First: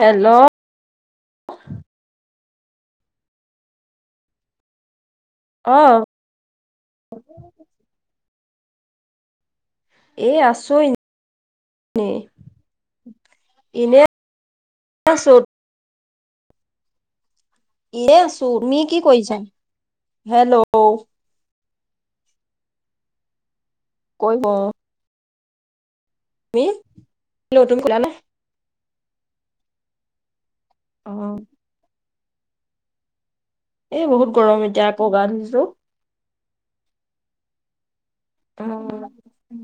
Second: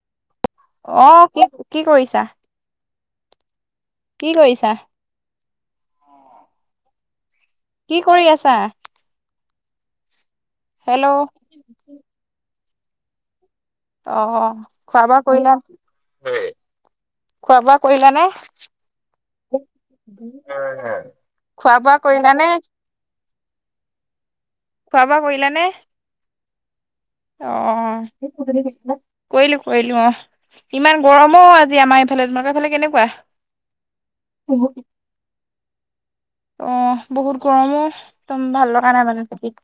Hello. অ কি কি কৰিছা? কি কৰিছা? অ'। ছা এ আছো হেল্ল'। এনে [inaudible] অ' খোৱা বোৱা আছো কৰিলা? খোৱা বোৱা কৰিলা এনে নে? আছো তুমি কি কৰিছা হেল্ল' খোৱা বোৱা কৰিলানে? কৰিব অ'। লানে [inaudible] হেল্ল' তুমি কলা নে অ', কৰিলোঁ কৰিলোঁ অ', ইমান অ গৰম ঔ, আজি আমাৰ এইফালে তোমালোকৰ ফালে কেনেকুৱা? এ, বহুত গৰম এতিয়া আকৌ গা ধুইছো। অ', বহুত গৰম অ। একদম অ ভাল লগা নাই মানে চকিত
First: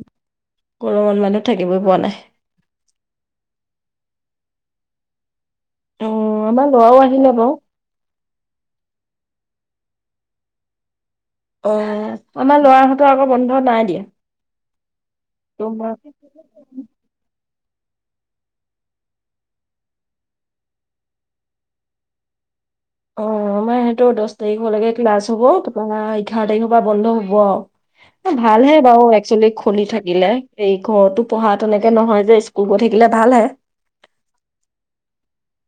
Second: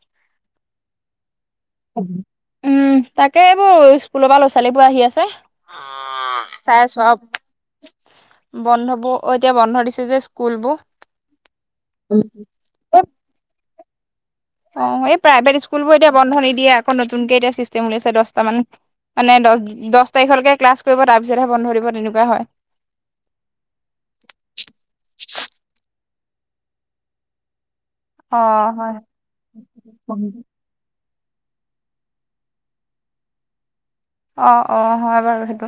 গৰমত মানুহ থাকিবই পোৱা নাই [unintelligible] উম, তাকে এইবোৰ স্কুলৰ পৰা ল'ৰা ছোৱালীবোৰ আহি আছে। অ', আমাৰ লৰাও আহিলে বাৰু। বন্ধবো অ, এতিয়া বন্ধ দিছে যে স্কুলবোৰ। অ', এই আমাৰ লৰাহঁতৰ আকৌ বন্ধ নাই দিয়া। অ', এই প্ৰাইভেট তোমাৰ স্কুলবোৰ এতিয়া বন্ধ নিদিয়ে। আকৌ নতুনকে এতিয়া চিচ তেম লৈছে দশটামান, মানে দশ-দশ তাৰিখলৈকে ক্লাছ কৰিব। তাৰ পিছতহে বন্ধ দিব তেনেকুৱা হয়। অ', আমাৰ এহেঁতৰো দশ তাৰিখলৈকে ক্লাছ হব, তাপা এঘাৰ তাৰিখৰ পৰা বন্ধ হ'ব আৰু। অ ভালহে হয়। বাৰু একচোৱেলি খুলি থাকিলে, এই ঘৰতো পঢ়া তেনেকে নহয় যে স্কুল গৈ থাকিলে ভাল হে। অ', অ', হয় বাৰু সেইট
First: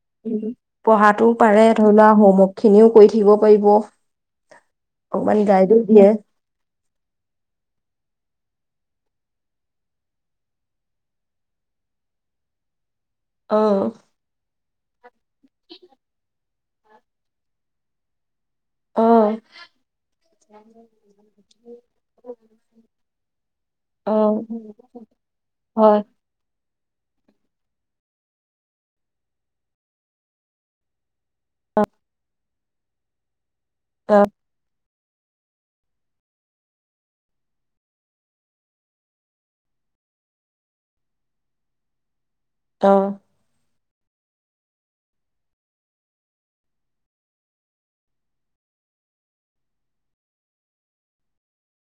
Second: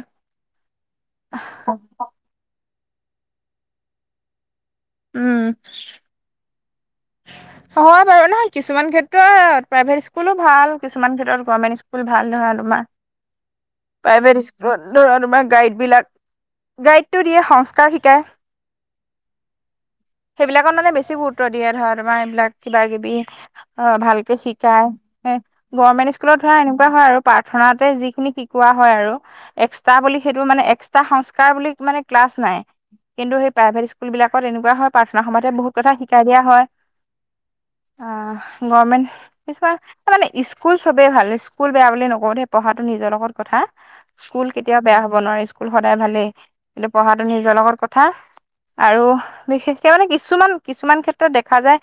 পঢ়াটোও পাৰে, ধৰি লোৱা হোমৱৰ্ক খিনিও কৰি থাকিব পাৰিব। অকমান উম গাইডো দিয়ে। হয় বাৰু নহয় কিছুমান ক্ষেত্ৰ প্ৰাইভেট স্কুলো ভাল কিছুমান ক্ষেত্ৰত গৰ্ভমেন্ট স্কুল ভাল, ধৰা মা অ', ধৰা তোমাৰ গাইড বিলাক, গাইডটো দিয়ে সংস্কাৰ শিকাই। অ', সেইবিলাকত মানে বেছি গুৰুত্ব দিয়ে ধৰা তোমাৰ এইবিলাক কিবা কিবি অ', ভালকে শিকাই। হয়, গৰমেন্ট স্কুলত ধৰা এনেকুৱা হয় আৰু প্ৰাৰ্থনাতে যিখিনি সিক পোৱা হয় আৰু, এক্সটা বুলি সেইটো মানে এক্সটা সংস্কাৰ বুলি মানে ক্লাছ নাই। কিন্তু সেই প্ৰাইভেট স্কুল অ', বিলাকত এনেকুৱা হয় প্ৰাৰ্থনা সভাতে বহুত কথা শিকাই দিয়া হয়। [inaudible] অ', গৰমেন্ট কিছুমান, মানে স্কুল চবে ভাল স্কুল বেয়া বুলি নকওঁ দেই। পঢ়াটো নিজৰ অ', লগত কথা। স্কুল কেতিয়াও বেয়া হব নোৱাৰে স্কুল সদায় ভালেই, কিন্তু পঢ়াটো নিজৰ লগত কথা। আৰু বিশেষকে মানে কিছুমান-কিছুমান ক্ষেত্ৰত দেখা যায়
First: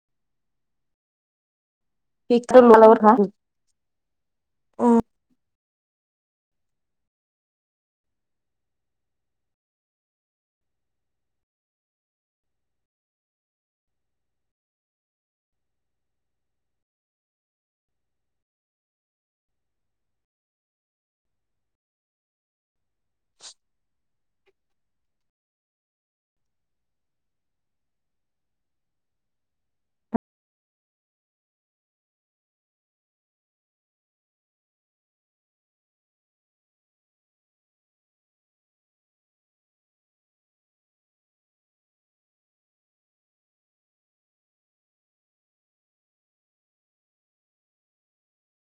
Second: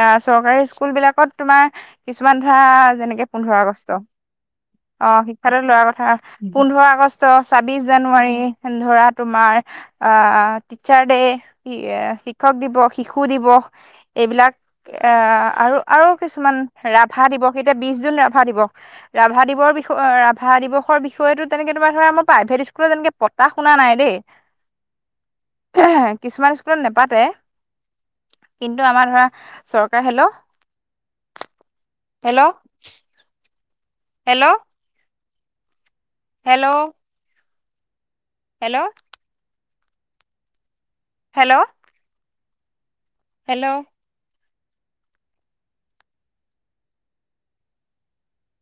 আ, চৰকাৰী স্কুল বিলাকত তোমাৰ কিছুমান ধৰা শিক্ষাটো লোৱাৰ লগত যেনেকে কথা। পোন্ধৰ আগষ্ট অ', শিক্ষাতো লোৱাৰ আগত খা, পোন্ধৰ আগষ্ট, ছাবিশ জানুৱাৰী, ধৰা তোমাৰ আ, টীছা আৰ দে', শিক্ষক দিৱস, শিশু দিৱস এইবিলাক এ, আৰু আৰু কিছুমান ৰাভা দিৱস, এতিয়া বিশ জুন ৰাভা দিৱস, ৰাভা দিৱসৰ বিষয় ৰাভা দিৱস বৰ, বিষয়েটো তেনেকে তোমাৰ ধৰা আমাৰ প্ৰাইভেট স্কুলত তেনেকে পতা শুনা নাই দেই। কিছুমান স্কুলত নেপাতে। কিন্তু আমাৰ ধৰা চৰকাৰ, hello hello hello hello hello hello hello.